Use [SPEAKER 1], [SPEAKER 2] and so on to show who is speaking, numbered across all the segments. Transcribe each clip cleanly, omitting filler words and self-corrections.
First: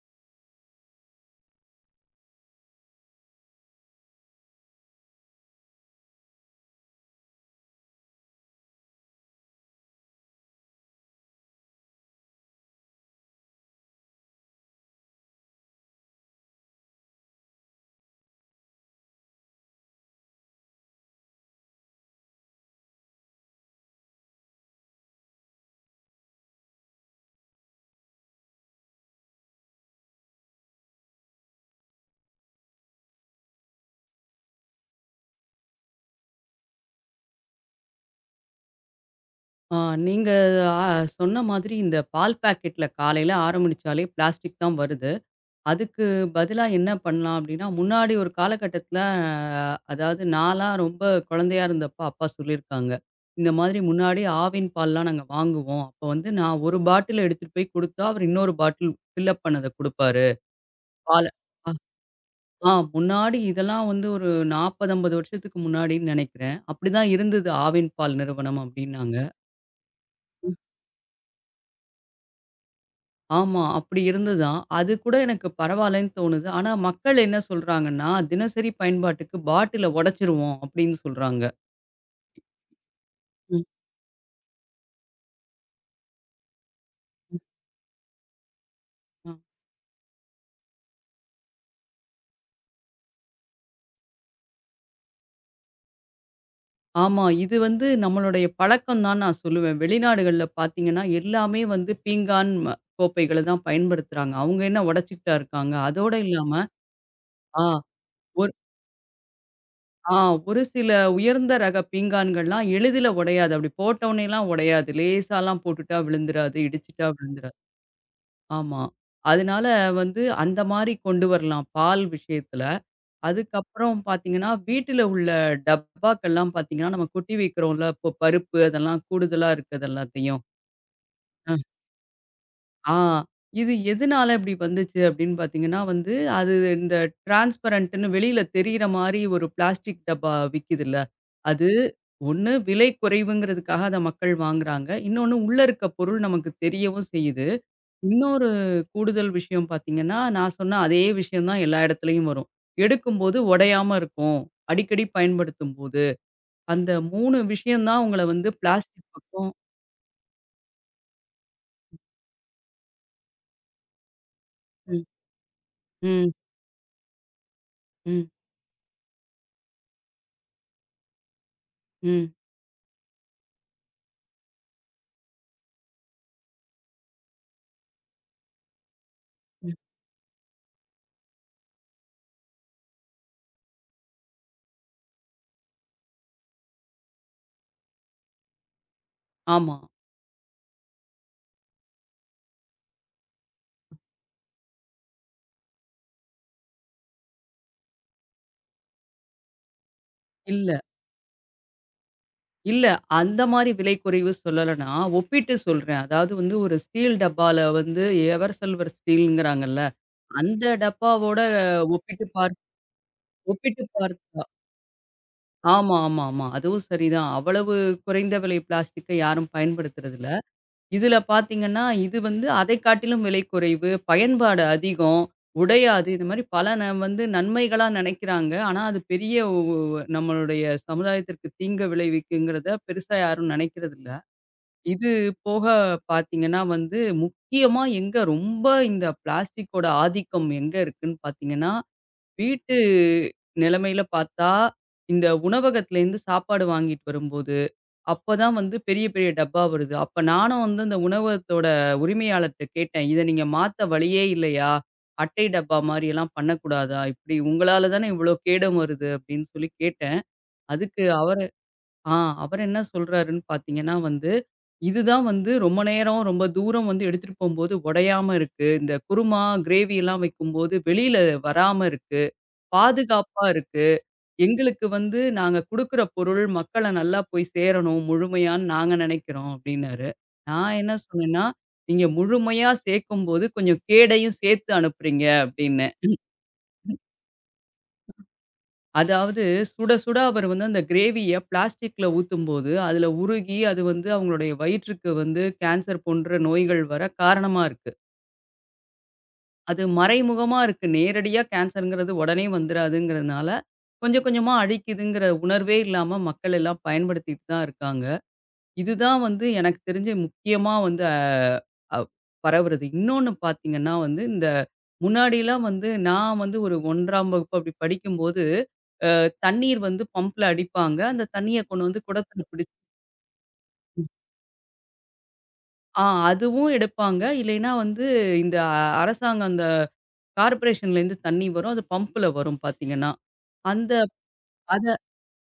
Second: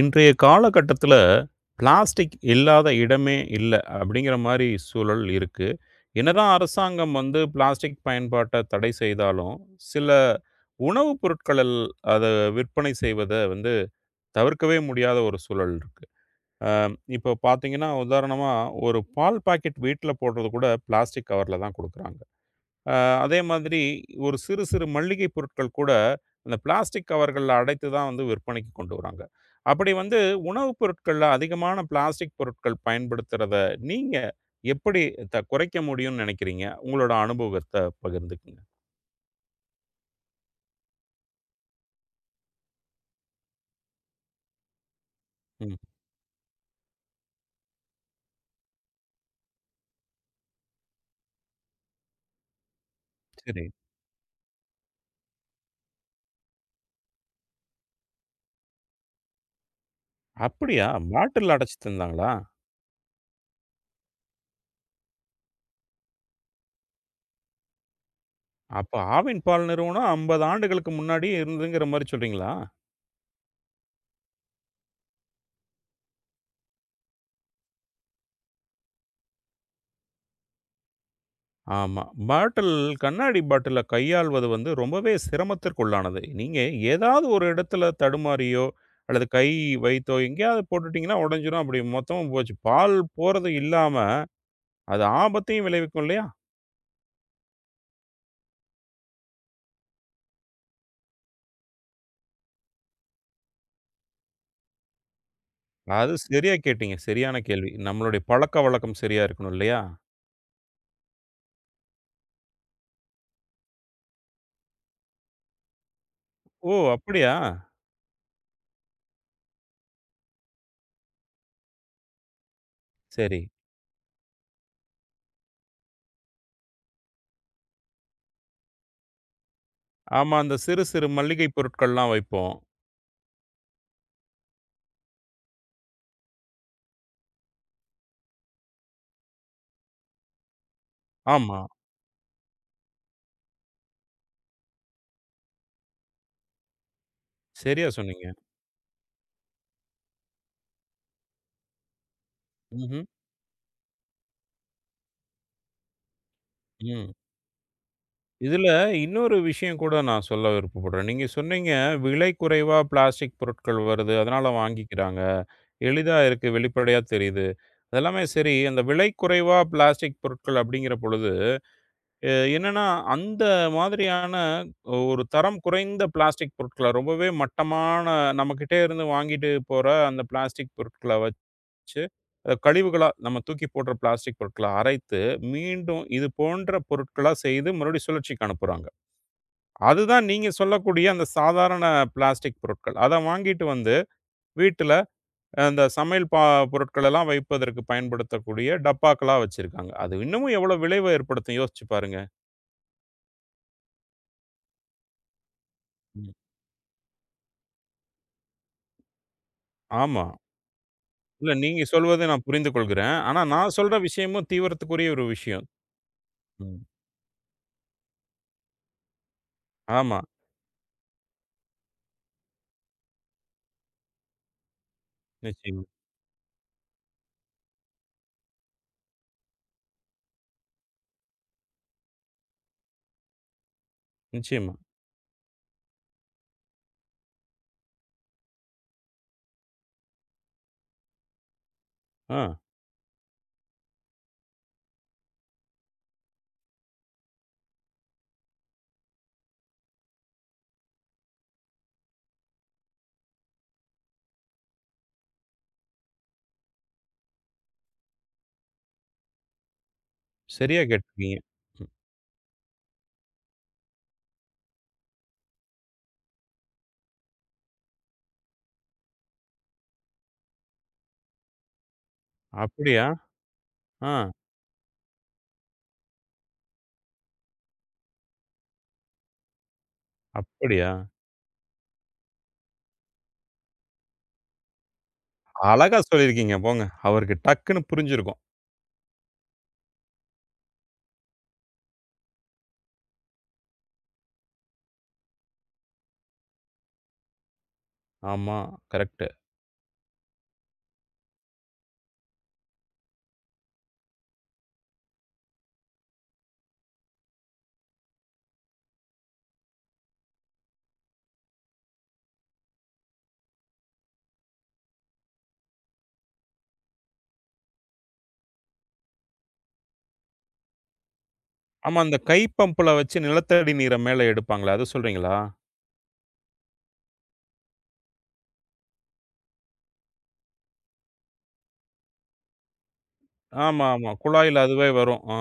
[SPEAKER 1] இன்றைய காலகட்டத்தில பிளாஸ்டிக் இல்லாத இடமே இல்ல. அப்படிங்கிற மாரி சூழல் இருக்கு. என்னதான் அரசாங்கம் வந்து பிளாஸ்டிக் பயன்பாட்ட தடை செய்தாலும், சில உணவுப் பொருட்களில் அத விற்பனை செய்வத வந்து தவிர்க்கவே முடியாத ஒரு சூழல் இருக்கு. இப்போ பார்த்தீங்கன்னா, உதாரணமா ஒரு பால் பாக்கெட் வீட்ல போடுறது கூட பிளாஸ்டிக் கவர்ல தான் குடுக்குறாங்க. அ அதே மாதிரி ஒரு சிறு சிறு மல்லிகை பொருட்கள் கூட அந்த பிளாஸ்டிக் கவர்கள்ல அடைத்து தான் வந்து விற்பனைக்கு கொண்டு வராங்க. அப்படி வந்து உணவுப் பொருட்கள்ல அதிகமான பிளாஸ்டிக் பொருட்கள் பயன்படுத்துறத நீங்க எப்படி குறைக்க முடியும்னு நினைக்கிறீங்க? உங்களோட அனுபவத்த பகிர்ந்துக்குங்க.
[SPEAKER 2] ஆ நீங்க அ சொன்ன மாதிரி இந்த பால் பாக்கெட்ல காலையில ஆரம்பிச்சாலே பிளாஸ்டிக் தான் வருது.
[SPEAKER 1] ம்.
[SPEAKER 2] அதுக்கு பதிலா என்ன பண்ணலாம் அப்டின்னா, முன்னாடி ஒரு காலகட்டத்தில அதாவது நான்லாம் ரொம்ப குழந்தையா இருந்தப்ப அப்பா சொல்லியிருக்காங்க. இந்த
[SPEAKER 1] சரி.
[SPEAKER 2] மாதிரி முன்னாடி ஆவின் பால்லாம் நாங்க வாங்குவோம். அப்ப வந்து நான் 1 பாட்டில் எடுத்துட்டு போய் குடுத்தா, அவர் இன்னொரு பாட்டில் ஃபில் அப் பண்ணத குடுப்பாரு.
[SPEAKER 1] அப்படியா?
[SPEAKER 2] பால
[SPEAKER 1] பாட்டில்ல
[SPEAKER 2] அ
[SPEAKER 1] அடைச்சு தந்தாங்களா?
[SPEAKER 2] ஆ முன்னாடி இதெல்லாம் வந்து ஒரு 40, 50 வருஷத்துக்கு முன்னாடின்னு நெனைக்கிறேன். அப்படிதான் இருந்தது ஆவின் பால் நிறுவனம்
[SPEAKER 1] அப்ப
[SPEAKER 2] அப்டின்னாங்க.
[SPEAKER 1] ஆவின் பால் நிறுவனம் 50 ஆண்டுகளுக்கு முன்னாடியே இருந்ததுங்கிற மாரி சொல்றீங்களா?
[SPEAKER 2] ஆமா. அப்படி இருந்துதான். அது கூட எனக்கு பரவாயில்லன்னு தோணுது. ஆனா மக்கள் என்ன சொல்றாங்கன்னா, "தினசரி பயன்பாட்டுக்கு பாட்டில உடைச்சுருவோம்" அப்படின்னு சொல்றாங்க.
[SPEAKER 1] ஆமா. பாட்டில் கண்ணாடி
[SPEAKER 2] ம்.
[SPEAKER 1] பாட்டில கையாள்வது வந்து ரொம்பவே சிரமத்திற்குள்ளானது. நீங்க ஏதாவது ஒரு இடத்துல தடுமாறியோ, அல்லது
[SPEAKER 2] ஆ.
[SPEAKER 1] கை வைத்தோ எங்கேயாவது போட்டுட்டீங்கன்னா உடைஞ்சிரும். அப்படி மொத்தமும் போச்சு. பால் போறது இல்லாம, அது ஆபத்தையும் விளைவிக்கும் இல்லையா?
[SPEAKER 2] ஆமா. இது வந்து நம்மளுடைய பழக்கம் தான் நான் சொல்லுவேன். வெளிநாடுகள்ல பார்த்தீங்கன்னா, எல்லாமே வந்து பீங்கான் கோப்பைகள தான் பயன்படுத்துறாங்க. அவங்க என்ன உடைச்சுக்கிட்டா இருக்காங்க?
[SPEAKER 1] அது
[SPEAKER 2] அதோட இல்லாம
[SPEAKER 1] சரியா கேட்டீங்க. சரியான
[SPEAKER 2] ஆ
[SPEAKER 1] கேள்வி. நம்மளுடைய
[SPEAKER 2] ஒரு
[SPEAKER 1] பழக்கவழக்கம் சரியா இருக்கணும் இல்லையா?
[SPEAKER 2] ஆ ஒரு சில உயர்ந்த ரக பீங்கான்கள்லாம் எளிதில உடையாது. அப்படி போட்டோனேலாம் உடையாது. லேசாலாம் போட்டுட்டா விழுந்துராது,
[SPEAKER 1] ஓ!
[SPEAKER 2] இடிச்சுட்டா
[SPEAKER 1] அப்படியா?
[SPEAKER 2] விழுந்துராது. ஆமா. அதனால வந்து அந்த மாரி கொண்டு வரலாம் பால் விஷயத்துல.
[SPEAKER 1] சரி.
[SPEAKER 2] அதுக்கப்புறம் பார்த்தீங்கன்னா, வீட்டில உள்ள டப்பாக்கள்லாம் பார்த்தீங்கன்னா, நம்ம கொட்டி வைக்கிறோம்ல, இப்போ பருப்பு அதெல்லாம் கூடுதலா இருக்குது
[SPEAKER 1] ஆமா.
[SPEAKER 2] எல்லாத்தையும்.
[SPEAKER 1] அந்த சிறு சிறு மல்லிகை
[SPEAKER 2] அ
[SPEAKER 1] பொருட்கள்லாம் வைப்போம்.
[SPEAKER 2] ஆ இது எதுனால இப்படி வந்துச்சு அப்படின்னு பார்த்தீங்கன்னா வந்து, அது இந்த டிரான்ஸ்பரண்ட்ன்னு வெளியில தெரியிற மாரி ஒரு பிளாஸ்டிக் டப்பா விக்குதுல்ல.
[SPEAKER 1] ஆமா.
[SPEAKER 2] அது ஒண்ணு விலை குறைவுங்கிறதுக்காக அத மக்கள் வாங்குறாங்க. இன்னொன்னு உள்ள இருக்க பொருள் நமக்கு தெரியவும் செய்யுது.
[SPEAKER 1] சரியா சொன்னீங்க.
[SPEAKER 2] இன்னொரு கூடுதல் விஷயம் பார்த்தீங்கன்னா, நான் சொன்ன அதே விஷயம் தான் எல்லா இடத்துலயும் வரும்.
[SPEAKER 1] ம்ஹ்ம்.
[SPEAKER 2] எடுக்கும்போது உடையாம இருக்கும். அடிக்கடி பயன்படுத்தும்போது. அந்த
[SPEAKER 1] ம்.
[SPEAKER 2] 3 விஷயம் தான் உங்கள வந்து
[SPEAKER 1] இதில
[SPEAKER 2] பிளாஸ்டிக்
[SPEAKER 1] இன்னொரு
[SPEAKER 2] பக்கம்.
[SPEAKER 1] விஷயம் கூட நான் சொல்ல விருப்பப்படுறேன். நீங்க சொன்னீங்க, விலை குறைவா பிளாஸ்டிக் பொருட்கள் வருது. அதனால
[SPEAKER 2] ம்,
[SPEAKER 1] வாங்கிக்கிறாங்க. எளிதா
[SPEAKER 2] ம்,
[SPEAKER 1] இருக்கு. வெளிப்படையா தெரியுது. அதெல்லாமே
[SPEAKER 2] ம்,
[SPEAKER 1] சரி. அந்த விலை குறைவா பிளாஸ்டிக் பொருட்கள் அப்படிங்கிற பொழுது, அ
[SPEAKER 2] ம்,
[SPEAKER 1] என்னன்னா, அந்த மாதிரியான ஒரு தரம் குறைந்த பிளாஸ்டிக் பொருட்கள ரொம்பவே மட்டமான நம்மகிட்ட இருந்து வாங்கிட்டு
[SPEAKER 2] ம்.
[SPEAKER 1] போற அந்த பிளாஸ்டிக் பொருட்கள வச்சு, அத கழிவுகளா நம்ம தூக்கி போடுற பிளாஸ்டிக் பொருட்கள அரைத்து, மீண்டும் இது போன்ற பொருட்களா செய்து மறுபடியும் சுழற்சிக்கு அனுப்புறாங்க.
[SPEAKER 2] ஆமா.
[SPEAKER 1] அதுதான் நீங்க சொல்லக்கூடிய அந்த சாதாரண பிளாஸ்டிக் பொருட்கள். அத வாங்கிட்டு வந்து வீட்ல அந்த சமையல் பொருட்களெல்லாம் வைப்பதற்கு பயன்படுத்தக்கூடிய டப்பாக்களா வச்சிருக்காங்க. அது இன்னமும் எவ்வளோ
[SPEAKER 2] இல்ல,
[SPEAKER 1] விளைவ ஏற்படுத்தும் யோசிச்சு பாருங்க.
[SPEAKER 2] இல்ல. அந்த மாரி விலை குறைவு சொல்லல நான். ஒப்பிட்டு சொல்றேன்.
[SPEAKER 1] ம்.
[SPEAKER 2] அதாவது வந்து ஒரு ஸ்டீல் டப்பால வந்து எவர் சில்வர் ஸ்டீல்ங்கிறாங்கல்ல.
[SPEAKER 1] ஆமா.
[SPEAKER 2] அந்த டப்பாவோட
[SPEAKER 1] இல்ல நீங்க சொல்வதை
[SPEAKER 2] ஒப்பிட்டு
[SPEAKER 1] நான்
[SPEAKER 2] பார்
[SPEAKER 1] புரிந்து கொள்கிறேன். ஆனா நான்
[SPEAKER 2] ஒப்பிட்டு
[SPEAKER 1] சொல்ற
[SPEAKER 2] பார்த்து
[SPEAKER 1] விஷயமும் தீவிரத்துக்குரிய ஒரு விஷயம்.
[SPEAKER 2] ஆமா, ஆமா, ஆமா.
[SPEAKER 1] ம்.
[SPEAKER 2] அதுவும் சரிதான். அவ்வளவு குறைந்த விலை பிளாஸ்டிக்க யாரும்
[SPEAKER 1] ஆமா.
[SPEAKER 2] பயன்படுத்துறதில்ல. இதுல பார்த்தீங்கன்னா, இது வந்து அதை காட்டிலும் விலை குறைவு, பயன்பாடு அதிகம்,
[SPEAKER 1] நிச்சயமா,
[SPEAKER 2] உடையாது. இந்த மாரி பல வந்து நன்மைகளா நினைக்கிறாங்க. ஆனா, அது பெரிய ஒ ஒ நம்மளுடைய சமுதாயத்திற்கு தீங்கு விளைவிக்குங்கிறத பெருசா யாரும் நினைக்கிறதில்ல.
[SPEAKER 1] நிச்சயமா.
[SPEAKER 2] இது போக பார்த்தீங்கன்னா வந்து, முக்கியமா எங்க ரொம்ப இந்த பிளாஸ்டிக்கோட ஆதிக்கம் எங்க இருக்குன்னு பார்த்தீங்கன்னா,
[SPEAKER 1] ஆ,
[SPEAKER 2] வீட்டு நிலைமையில பார்த்தா, இந்த உணவகத்திலேருந்து சாப்பாடு வாங்கிட்டு வரும்போது, அப்பதான் வந்து பெரிய பெரிய டப்பா வருது. அப்ப நானும் வந்து அந்த உணவகத்தோட உரிமையாளர்ட்ட கேட்டேன். "இத நீங்க மாத்த வழியே இல்லையா? அட்டை டப்பா மாரியெல்லாம் பண்ணக்கூடாதா? இப்படி உங்களால தானே இவ்வளோ கேடம் வருது." அப்படின்னு சொல்லி கேட்டேன்.
[SPEAKER 1] சரியா
[SPEAKER 2] அதுக்கு
[SPEAKER 1] கேட்டிருக்கீங்க.
[SPEAKER 2] அவரு
[SPEAKER 1] ம்.
[SPEAKER 2] ஆ அவர் என்ன சொல்றாருன்னு பார்த்தீங்கன்னா வந்து, "இதுதான் வந்து ரொம்ப நேரம், ரொம்ப தூரம் வந்து எடுத்துட்டு போம்போது உடையாம இருக்கு. இந்த குருமா, கிரேவிலாம் வைக்கும்போது வெளியில வராம இருக்கு."
[SPEAKER 1] அப்படியா?
[SPEAKER 2] பாதுகாப்பா இருக்கு.
[SPEAKER 1] ஆ,
[SPEAKER 2] எங்களுக்கு வந்து நாங்க குடுக்குற பொருள் மக்கள நல்லா போய் சேரணும், முழுமையான்னு நாங்க நெனைக்கிறோம் அப்டின்னாரு. நான்
[SPEAKER 1] அப்படியா?
[SPEAKER 2] என்ன சொன்னேன்னா, நீங்க முழுமையா சேர்க்கும்போது கொஞ்சம் கேடையும் சேர்த்து அனுப்புறீங்க அப்டின்னேன்.
[SPEAKER 1] அழகா சொல்லியிருக்கீங்க போங்க. அவருக்கு டக்குன்னு புரிஞ்சிருக்கும்.
[SPEAKER 2] அதாவது சுட சுட அவர் வந்து அந்த கிரேவிய பிளாஸ்டிக்ல ஊத்தும்போது, அதுல உருகி அது வந்து அவங்களுடைய வயிற்றுக்கு வந்து கேன்சர் போன்ற நோய்கள் வர காரணமா இருக்கு.
[SPEAKER 1] ஆமா, கரெக்ட்.
[SPEAKER 2] அது மறைமுகமா இருக்கு. நேரடியா கேன்சர்ங்கிறது உடனே வந்துராதுங்கிறதுனால, கொஞ்சம் கொஞ்சமா அழிக்குதுங்கிற உணர்வே இல்லாம மக்கள் எல்லாம் பயன்படுத்திட்டு தான் இருக்காங்க. இதுதான் வந்து எனக்கு தெரிஞ்சு முக்கியமா வந்து அ அவ் பரவுறது. இன்னொன்னு பார்த்தீங்கன்னா வந்து, இந்த முன்னாடிலாம் வந்து நான் வந்து ஒரு 1ஆம் வகுப்பு அப்படி படிக்கும்போது, அ தண்ணீர் வந்து பம்ப்ல அடிப்பாங்க. அந்த தண்ணிய கொண்டு
[SPEAKER 1] ஆமா.
[SPEAKER 2] வந்து
[SPEAKER 1] அந்த கை
[SPEAKER 2] குடத்துல பிடிச்சு
[SPEAKER 1] பம்புல வச்சு நிலத்தடி நீர மேல எடுப்பாங்களே, அது சொல்றீங்களா?
[SPEAKER 2] ஆ அதுவும் எடுப்பாங்க. இல்லைன்னா வந்து இந்த அரசாங்கம் அந்த கார்ப்பரேஷன்லேருந்து தண்ணி வரும். அது பம்புல வரும் பார்த்தீங்கன்னா.
[SPEAKER 1] ஆமா,
[SPEAKER 2] அந்த
[SPEAKER 1] ஆமா. குழாயில
[SPEAKER 2] அத
[SPEAKER 1] அதுவே வரும். ஆ.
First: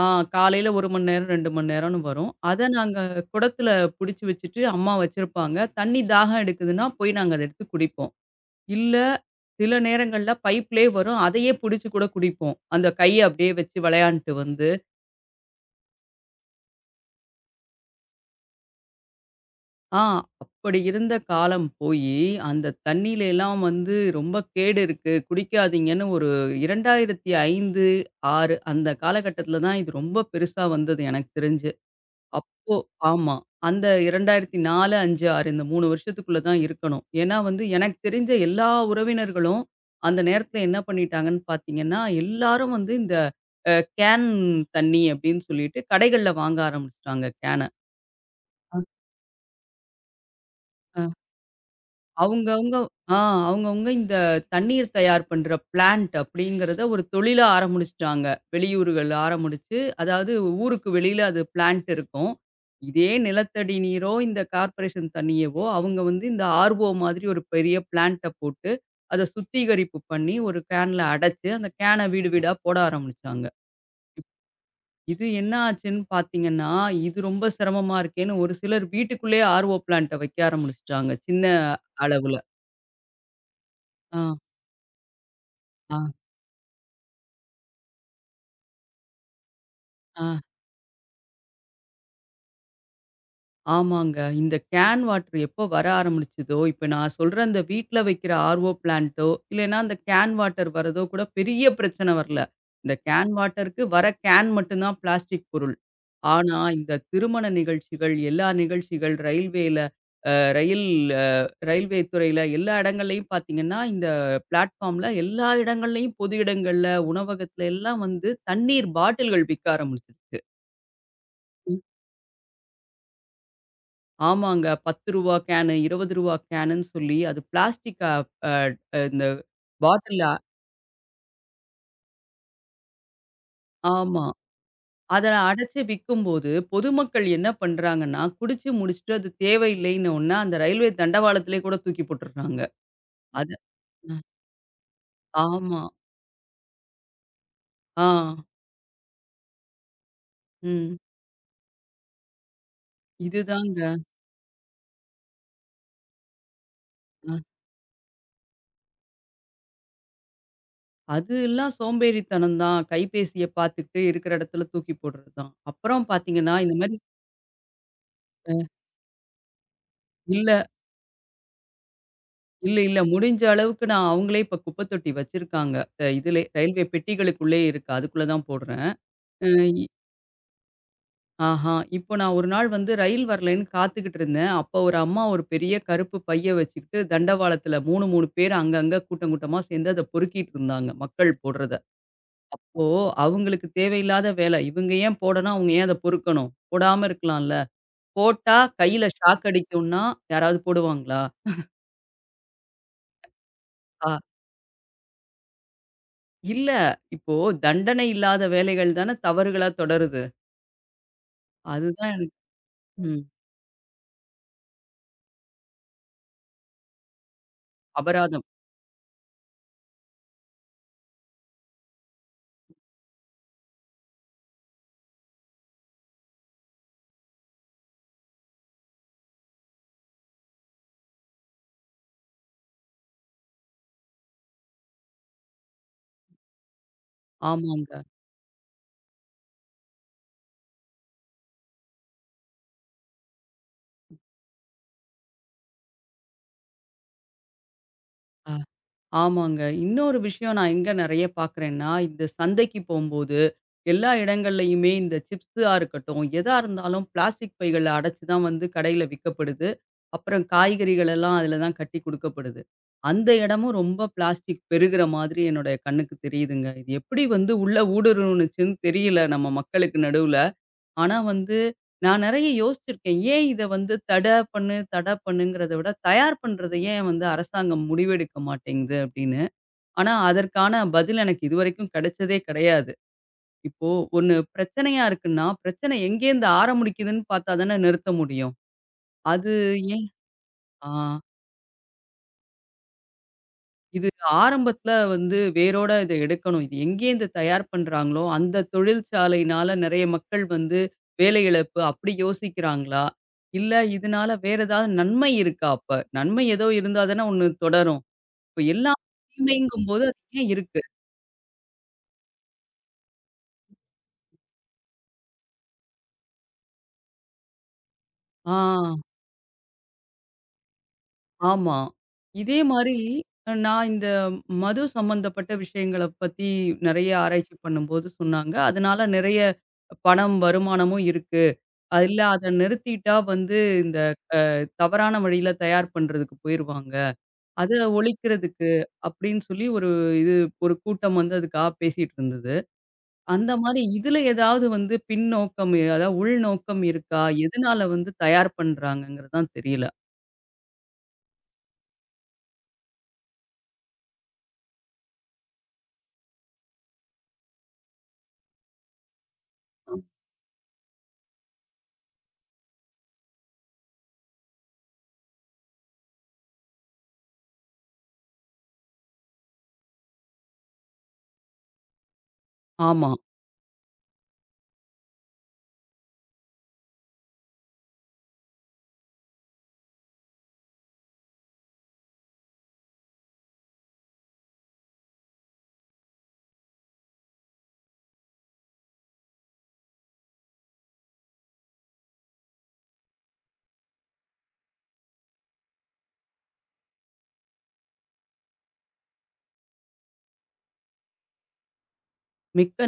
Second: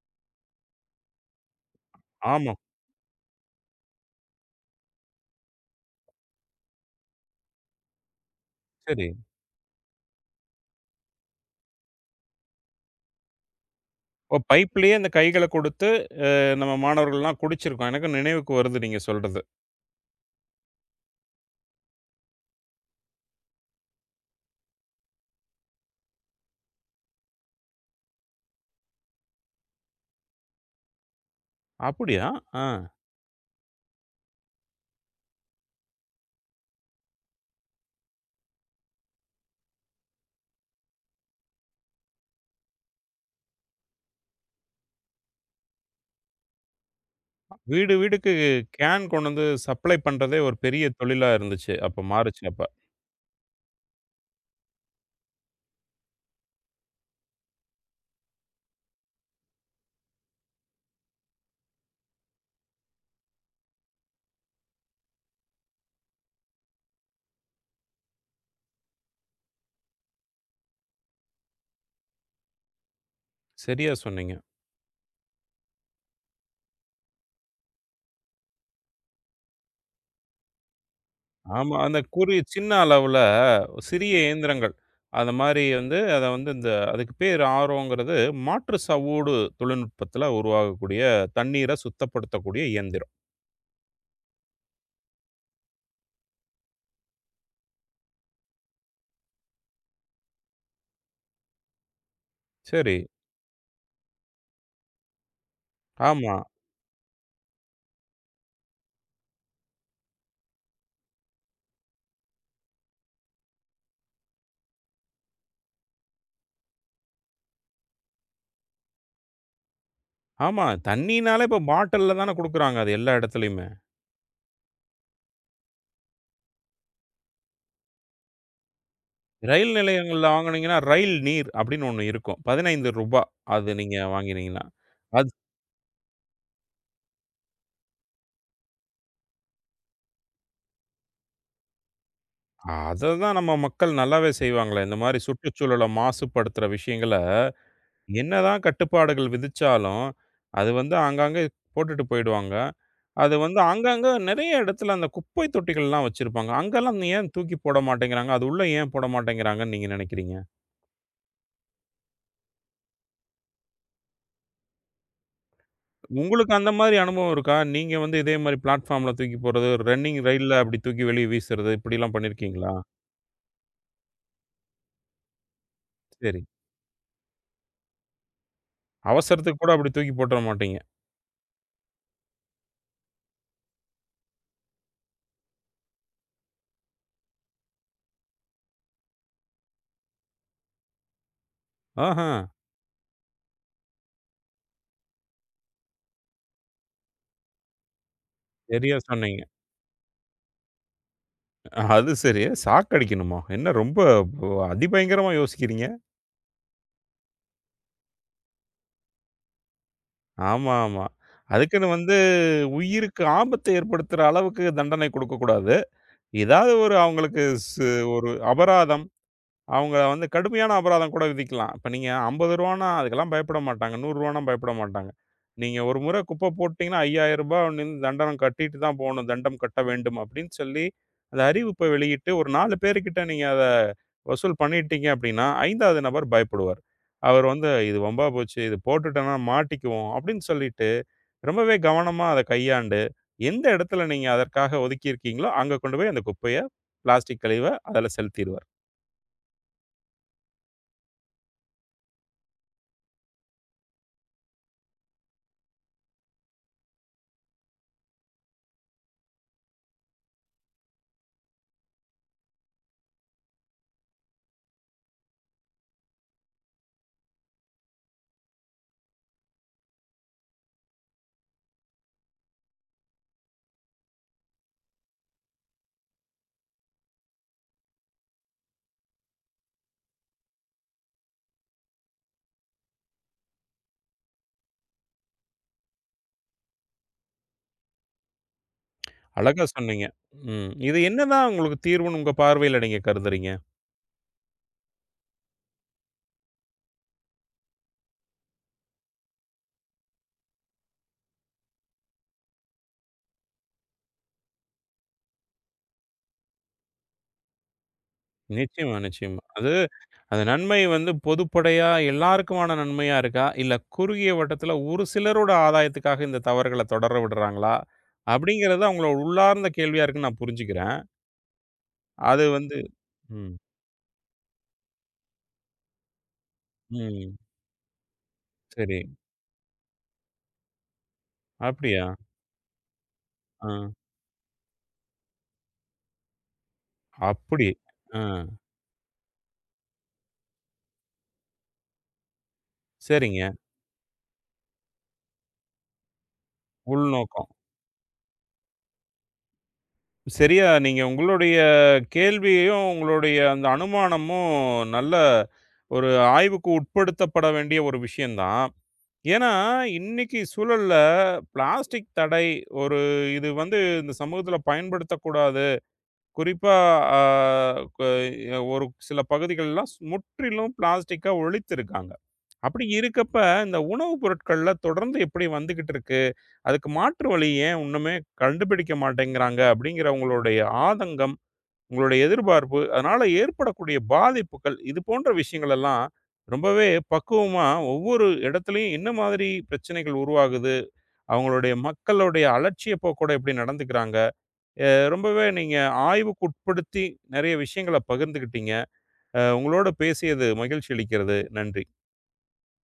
[SPEAKER 2] ஆ காலையில 1 மணி நேரம், 2 மணி நேரம்னு வரும்.
[SPEAKER 1] ஆமா.
[SPEAKER 2] அத நாங்க குடத்துல புடிச்சு வச்சுட்டு, அம்மா வச்சிருப்பாங்க. தண்ணி தாகம் எடுக்குதுன்னா, போய் நாங்க அத எடுத்து குடிப்போம். இல்ல,
[SPEAKER 1] சரி.
[SPEAKER 2] சில நேரங்கள்ல பைப்லயே வரும். அதையே புடிச்சு கூட குடிப்போம். அந்த கைய அப்படியே வச்சு விளையாண்ட்டு
[SPEAKER 1] ஓ!
[SPEAKER 2] வந்து.
[SPEAKER 1] பைப்லயே அந்த கைகள குடுத்து நம்ம மாணவர்கள்லாம் குடிச்சிருக்கோம். எனக்கும் நினைவுக்கு வருது நீங்க சொல்றது.
[SPEAKER 2] ஆ அப்படி இருந்த காலம் போயி, அந்த தண்ணீல எல்லாம் வந்து ரொம்ப கேடு இருக்கு. குடிக்காதீங்கன்னு ஒரு 2005, 6 அந்த காலகட்டத்துல தான் இது ரொம்ப பெருசா வந்தது எனக்கு தெரிஞ்சு.
[SPEAKER 1] அப்படியா? ஆ.
[SPEAKER 2] அப்போ ஆமா. அந்த 2004, 5, 6 இந்த 3 வருஷத்துக்குள்ள தான் இருக்கணும். ஏன்னா வந்து எனக்கு தெரிஞ்ச எல்லா உறவினர்களும் அந்த நேரத்துல என்ன பண்ணிட்டாங்கன்னு பார்த்தீங்கன்னா, எல்லாரும் வந்து இந்த அ கேன் தண்ணி அப்படின்னு சொல்லிட்டு கடைகள்ல வாங்க ஆரம்பிச்சுட்டாங்க கேன.
[SPEAKER 1] வீடு வீடுக்கு
[SPEAKER 2] ஆ.
[SPEAKER 1] கேன் கொண்டு வந்து சப்ளை பண்றதே ஒரு பெரிய
[SPEAKER 2] அ.
[SPEAKER 1] தொழிலா இருந்துச்சு. அப்ப மாறுச்சு அப்ப.
[SPEAKER 2] அவங்கவங்க ஆ அவங்கவங்க இந்த தண்ணீர் தயார் பண்ற பிளான்ட் அப்படிங்கிறத ஒரு தொழிலா ஆரம்பிச்சுட்டாங்க. வெளியூர்கள்ல ஆரம்பிச்சு, அதாவது ஊருக்கு வெளியில அது பிளான்ட் இருக்கும். இதே நிலத்தடி நீரோ, இந்த கார்ப்பரேஷன் தண்ணியவோ, அவங்க வந்து இந்த ஆர்ஓ மாதிரி ஒரு பெரிய பிளான்ட்ட போட்டு, அத சுத்திகரிப்பு பண்ணி ஒரு கேன்ல அடைச்சு, அந்த கேன வீடு வீடா போட ஆரம்பிச்சாங்க.
[SPEAKER 1] சரியா சொன்னீங்க.
[SPEAKER 2] இது என்ன ஆச்சுன்னு பார்த்தீங்கன்னா, இது ரொம்ப சிரமமா இருக்கேன்னு ஒரு சிலர் வீட்டுக்குள்ளேயே ஆர்ஓ பிளான்ட்ட வைக்க ஆரம்பிச்சுட்டாங்க. சின்ன
[SPEAKER 1] ஆமா. அந்த
[SPEAKER 2] அளவுல.
[SPEAKER 1] சின்ன அளவுல சிறிய
[SPEAKER 2] ஆ,
[SPEAKER 1] இயந்திரங்கள். அந்த மாரி வந்து
[SPEAKER 2] ஆ.
[SPEAKER 1] அத வந்து இந்த அதுக்கு பேர் ஆரோங்கிறது மாற்று சவ்வூடு தொழில்நுட்பத்தில
[SPEAKER 2] ஆ,
[SPEAKER 1] உருவாகக்கூடிய தண்ணீர சுத்தப்படுத்தக்கூடிய இயந்திரம்.
[SPEAKER 2] ஆமாங்க. இந்த கேன் வாட்டர் எப்போ வர ஆரம்பிச்சதோ, இப்ப நான் சொல்ற அந்த வீட்ல வைக்கிற ஆர்ஓ பிளான்ட்டோ, இல்லன்னா அந்த கேன் வாட்டர் வரதோ கூட பெரிய பிரச்சனை வரல. இந்த
[SPEAKER 1] சரி.
[SPEAKER 2] கேன் வாட்டருக்கு வர கேன் மட்டும் தான் பிளாஸ்டிக் பொருள்.
[SPEAKER 1] ஆமா.
[SPEAKER 2] ஆனா, இந்த திருமண நிகழ்ச்சிகள், எல்லா நிகழ்ச்சிகள், ரயில்வேல அ ரயில் அ ரயில்வே துறையில எல்லா இடங்கள்லயும் பார்த்தீங்கன்னா, இந்த பிளாட்ஃபார்ம்ல எல்லா இடங்கள்லயும், பொது இடங்கள்ல, உணவகத்துல எல்லாம் வந்து தண்ணீர் பாட்டில்கள் விக்க ஆரம்பிச்சிருச்சு.
[SPEAKER 1] ஆமா. தண்ணீனாலே இப்ப பாட்டில்ல தான குடுக்குறாங்க அது எல்லா இடத்துலயுமே.
[SPEAKER 2] ஆமாங்க. ரூ. 10 கேனு, ரூ. 20 கேனுன்னு சொல்லி அது பிளாஸ்டிக் அ அ இந்த
[SPEAKER 1] ரயில்
[SPEAKER 2] பாட்டில்ல.
[SPEAKER 1] நிலையங்கள்ல வாங்குனீங்கன்னா, ரயில் நீர் அப்படின்னு ஒண்ணு இருக்கும். 15 ரூபாய் அது நீங்க
[SPEAKER 2] ஆமா.
[SPEAKER 1] வாங்கினீங்கன்னா.
[SPEAKER 2] அத
[SPEAKER 1] அது
[SPEAKER 2] அடைச்சு விக்கும்போது, பொதுமக்கள் என்ன பண்றாங்கன்னா, குடிச்சு முடிச்சுட்டு அது தேவையில்லைன்ன உடனே அந்த ரயில்வே தண்டவாளத்திலே கூட தூக்கி போட்டுடுறாங்க.
[SPEAKER 1] அத தான் நம்ம
[SPEAKER 2] அது
[SPEAKER 1] மக்கள்
[SPEAKER 2] அ
[SPEAKER 1] நல்லாவே செய்வாங்களே. இந்த மாரி
[SPEAKER 2] ஆமா.
[SPEAKER 1] சுற்றுச்சூழல மாசுபடுத்துற விஷயங்கள
[SPEAKER 2] ஆ.
[SPEAKER 1] என்னதான் கட்டுப்பாடுகள் விதிச்சாலும், அது வந்து
[SPEAKER 2] ம்.
[SPEAKER 1] ஆங்காங்கே போட்டுட்டு போயிடுவாங்க. அது வந்து
[SPEAKER 2] இதுதாங்க.
[SPEAKER 1] ஆங்காங்க நெறைய இடத்துல அந்த குப்பை தொட்டிகள்லாம் வச்சிருப்பாங்க. அங்கெல்லாம் நீ ஏன்
[SPEAKER 2] அ
[SPEAKER 1] தூக்கி போட மாட்டேங்கிறாங்க? அது உள்ள ஏன் போட மாட்டேங்கிறாங்கன்னு நீங்க நெனைக்கிறீங்க?
[SPEAKER 2] அது எல்லாம் சோம்பேறித்தனம் தான். கைபேசிய பார்த்துக்கிட்டு இருக்கிற இடத்துல தூக்கி போடுறது தான். அப்புறம்
[SPEAKER 1] உங்களுக்கு
[SPEAKER 2] பார்த்தீங்கன்னா,
[SPEAKER 1] அந்த
[SPEAKER 2] இந்த
[SPEAKER 1] மாரி
[SPEAKER 2] மாரி
[SPEAKER 1] அனுபவம் இருக்கா? நீங்க வந்து இதே மாரி
[SPEAKER 2] அ
[SPEAKER 1] பிளாட்ஃபார்ம்ல தூக்கி போடுறது, ரன்னிங்
[SPEAKER 2] இல்ல.
[SPEAKER 1] ரயில்ல அப்படி தூக்கி வெளிய வீசுறது இப்படிலாம் பண்ணியிருக்கீங்களா?
[SPEAKER 2] இல்ல, இல்ல. முடிஞ்ச அளவுக்கு நான் அவங்களே இப்ப குப்பை தொட்டி வச்சிருக்காங்க.
[SPEAKER 1] சரி.
[SPEAKER 2] இதுலே ரயில்வே பெட்டிகளுக்குள்ளேயே இருக்கு. அதுக்குள்ள தான் போடுறேன். அ
[SPEAKER 1] அவசரத்துக்கு கூட
[SPEAKER 2] இ
[SPEAKER 1] அப்படி தூக்கி போட்டுற மாட்டீங்க.
[SPEAKER 2] ஆஹா. இப்போ நான் ஒரு நாள் வந்து ரயில் வரலன்னு காத்துக்கிட்டு இருந்தேன். அப்போ ஒரு அம்மா ஒரு பெரிய கருப்பு பைய வச்சுக்கிட்டு தண்டவாளத்துல 3, 3 பேர் அங்கங்க கூட்டம் கூட்டமா சேர்ந்து அத பொறுக்கிட்டு இருந்தாங்க. மக்கள் போடுறத.
[SPEAKER 1] ஆஹா!
[SPEAKER 2] அப்போ அவங்களுக்கு தேவையில்லாத வேலை. இவங்க ஏன் போடணும்? அவங்க ஏன் அத பொறுக்கணும்? போடாம இருக்கலாம்ல. போட்டா
[SPEAKER 1] சரியா
[SPEAKER 2] கையில
[SPEAKER 1] சொன்னீங்க.
[SPEAKER 2] ஷாக் அடிக்கும்னா யாராவது போடுவாங்களா?
[SPEAKER 1] அது சரி. சாக்கடிக்கணுமா? என்ன ரொம்ப
[SPEAKER 2] அ.
[SPEAKER 1] அதிபயங்கரமா யோசிக்கிறீங்க.
[SPEAKER 2] இல்ல. இப்போ தண்டனை இல்லாத வேலைகள் தான தவறுகளா தொடருது.
[SPEAKER 1] ஆமா, ஆமா. அதுக்குன்னு
[SPEAKER 2] அதுதான்
[SPEAKER 1] வந்து
[SPEAKER 2] எனக்கு ம்.
[SPEAKER 1] உயிருக்கு ஆபத்தை ஏற்படுத்துற அளவுக்கு தண்டனை குடுக்கக்கூடாது. ஏதாவது ஒரு அவங்களுக்கு சு ஒரு
[SPEAKER 2] அபராதம்.
[SPEAKER 1] அபராதம், அவங்கள வந்து கடுமையான அபராதம் கூட விதிக்கலாம். இப்ப நீங்க 50 ரூபாய்ன்னா அதுக்கெல்லாம் பயப்பட மாட்டாங்க. 100 ரூபாய்ன்னா பயப்பட மாட்டாங்க. நீங்க ஒரு முறை குப்பை போட்டீங்கன்னா, 5000 ரூபாய் வந்து தண்டனம் கட்டிட்டு தான் போணும். தண்டம் கட்ட வேண்டும் அப்படின்னு சொல்லி, அந்த அறிவிப்ப வெளியிட்டு ஒரு 4 பேர்கிட்ட நீங்க அத வசூல் பண்ணிட்டீங்க அப்படின்னா, 5வது நபர் பயப்படுவார். அவர் வந்து
[SPEAKER 2] ஆமாங்க.
[SPEAKER 1] இது வம்பா போச்சு. இது போட்டுட்டோம்னா மாட்டிக்குவோம் அப்படின்னு சொல்லிட்டு, ரொம்பவே கவனமா அத கையாண்டு, எந்த இடத்துல நீங்க அதற்காக ஒதுக்கியிருக்கீங்களோ, அங்க கொண்டு போய் அந்த குப்பைய, பிளாஸ்டிக் கழிவ அதுல
[SPEAKER 2] அ
[SPEAKER 1] செலுத்திருவார்.
[SPEAKER 2] ஆமாங்க. இன்னொரு விஷயம் நான் எங்க நெறைய பார்க்குறேன்னா, இந்த சந்தைக்கு போம்போது, எல்லா இடங்கள்லயுமே இந்த சிப்ஸா இருக்கட்டும், எதா இருந்தாலும் பிளாஸ்டிக் பைகள்ல அடைச்சு தான் வந்து கடையில விக்கப்படுது. அப்புறம் காய்கறிகள் எல்லாம் அதில தான் கட்டி குடுக்கப்படுது. அந்த இடமும் ரொம்ப பிளாஸ்டிக் பெருகுற மாதிரி என்னுடைய கண்ணுக்கு தெரியுதுங்க. இது எப்படி வந்து உள்ள ஊடுருவுனுச்சுன்னு தெரியல நம்ம மக்களுக்கு நடுவுல. ஆனா வந்து, நான் நெறைய யோசிச்சிருக்கேன். ஏன் இத வந்து தட பண்ணு, தட பண்ணுங்கிறத விட, தயார் பண்றத ஏன் வந்து அரசாங்கம் முடிவெடுக்க மாட்டேங்குது அப்படின்னு. ஆனா, அதற்கான பதில் எனக்கு இதுவரைக்கும் கிடைச்சதே கிடையாது. இப்போ ஒண்ணு பிரச்சனையா இருக்குன்னா, பிரச்சனை எங்கேருந்து ஆரம்பிக்குதுன்னு பார்த்தா தானே நிறுத்த முடியும். அது
[SPEAKER 1] அழகா சொன்னீங்க.
[SPEAKER 2] ஏன்
[SPEAKER 1] ம்.
[SPEAKER 2] ஆ.
[SPEAKER 1] இது என்னதான் உங்களுக்கு தீர்வுன்னு உங்க பார்வையில நீங்க கருதுறீங்க?
[SPEAKER 2] இது ஆரம்பத்துல வந்து வேரோட இத எடுக்கணும். இது எங்கேருந்து தயார் பண்றாங்களோ, அந்த தொழிற்சாலையினால நெறைய மக்கள் வந்து வேலை இழப்பு அப்படி யோசிக்கிறாங்களா? இல்ல இதனால வேற ஏதாவது நன்மை இருக்கா அப்ப? நன்மை ஏதோ இருந்தா தானே ஒண்ணு தொடரும். இப்ப எல்லா
[SPEAKER 1] நிச்சயமா, நிச்சயமா. அது
[SPEAKER 2] தீமைங்கும்போது அது
[SPEAKER 1] அந்த
[SPEAKER 2] ஏன்
[SPEAKER 1] நன்மை
[SPEAKER 2] இருக்கு?
[SPEAKER 1] வந்து பொதுப்படையா எல்லாருக்குமான நன்மையா இருக்கா? இல்ல குறுகிய வட்டத்துல ஒரு சிலரோட ஆதாயத்துக்காக இந்த தவறுகள தொடர விடுறாங்களா?
[SPEAKER 2] ஆ,
[SPEAKER 1] அப்படிங்கிறது தான் உங்களோட உள்ளார்ந்த கேள்வியா இருக்குன்னு நான் புரிஞ்சுக்கிறேன்.
[SPEAKER 2] ஆமா.
[SPEAKER 1] அது
[SPEAKER 2] இதே
[SPEAKER 1] வந்து
[SPEAKER 2] மாரி
[SPEAKER 1] ம்,
[SPEAKER 2] நான் இந்த மது சம்மந்தப்பட்ட விஷயங்கள பத்தி நெறைய
[SPEAKER 1] ம்.
[SPEAKER 2] ஆராய்ச்சி பண்ணும்போது சொன்னாங்க.
[SPEAKER 1] சரி.
[SPEAKER 2] அதனால நெறைய பணம் வருமானமும் இருக்கு.
[SPEAKER 1] அப்படியா?
[SPEAKER 2] அது இல்ல அத நிறுத்திட்டா வந்து
[SPEAKER 1] ஆ.
[SPEAKER 2] இந்த தவறான வழியில தயார் பண்றதுக்கு போயிருவாங்க.
[SPEAKER 1] அப்படி.
[SPEAKER 2] அத
[SPEAKER 1] ஆ.
[SPEAKER 2] ஒழிக்கிறதுக்கு அப்டின்னு சொல்லி ஒரு இது ஒரு கூட்டம் வந்து அதுக்காக பேசிட்டு இருந்தது.
[SPEAKER 1] சரிங்க.
[SPEAKER 2] அந்த மாரி இதுல ஏதாவது வந்து பின்னோக்கம் அதாவது உள்நோக்கம் இருக்கா?
[SPEAKER 1] உள்நோக்கம்.
[SPEAKER 2] எதனால வந்து தயார் பண்றாங்கங்கிறது தான் தெரியல.
[SPEAKER 1] சரியா நீங்க உங்களுடைய கேள்வியையும், உங்களுடைய அந்த அனுமானமும் நல்ல ஒரு ஆய்வுக்கு உட்படுத்தப்பட வேண்டிய ஒரு விஷயம் தான். ஏன்னா, இன்னைக்கு சூழல்ல பிளாஸ்டிக் தடை ஒரு இது வந்து இந்த சமூகத்தில பயன்படுத்தக்கூடாது. குறிப்பா அ க ஒரு சில பகுதிகள்லாம் முற்றிலும் பிளாஸ்டிக்க ஒழித்திருக்காங்க. அப்படி
[SPEAKER 2] ஆமா.
[SPEAKER 1] இருக்கப்ப இந்த உணவு பொருட்கள்ல தொடர்ந்து எப்படி வந்துகிட்டு இருக்கு? அதுக்கு மாற்று வழி ஏன் ஒண்ணுமே கண்டுபிடிக்க மாட்டேங்கிறாங்க? அப்படிங்கிற உங்களுடைய ஆதங்கம், உங்களுடைய எதிர்பார்ப்பு, அதனால ஏற்படக்கூடிய பாதிப்புகள், இது போன்ற விஷயங்கள் எல்லாம் ரொம்பவே பக்குவமா ஒவ்வொரு இடத்துலயும் என்ன மாதிரி பிரச்சனைகள் உருவாகுது? அவங்களுடைய மக்களுடைய அலட்சிய போக்கோட எப்படி நடந்துக்கிறாங்க? ரொம்பவே நீங்க ஆய்வுக்கு உட்படுத்தி நெறைய விஷயங்கள பகிர்ந்துக்கிட்டீங்க. உங்களோட பேசியது மகிழ்ச்சி அளிக்கிறது. நன்றி.
[SPEAKER 2] மிக்க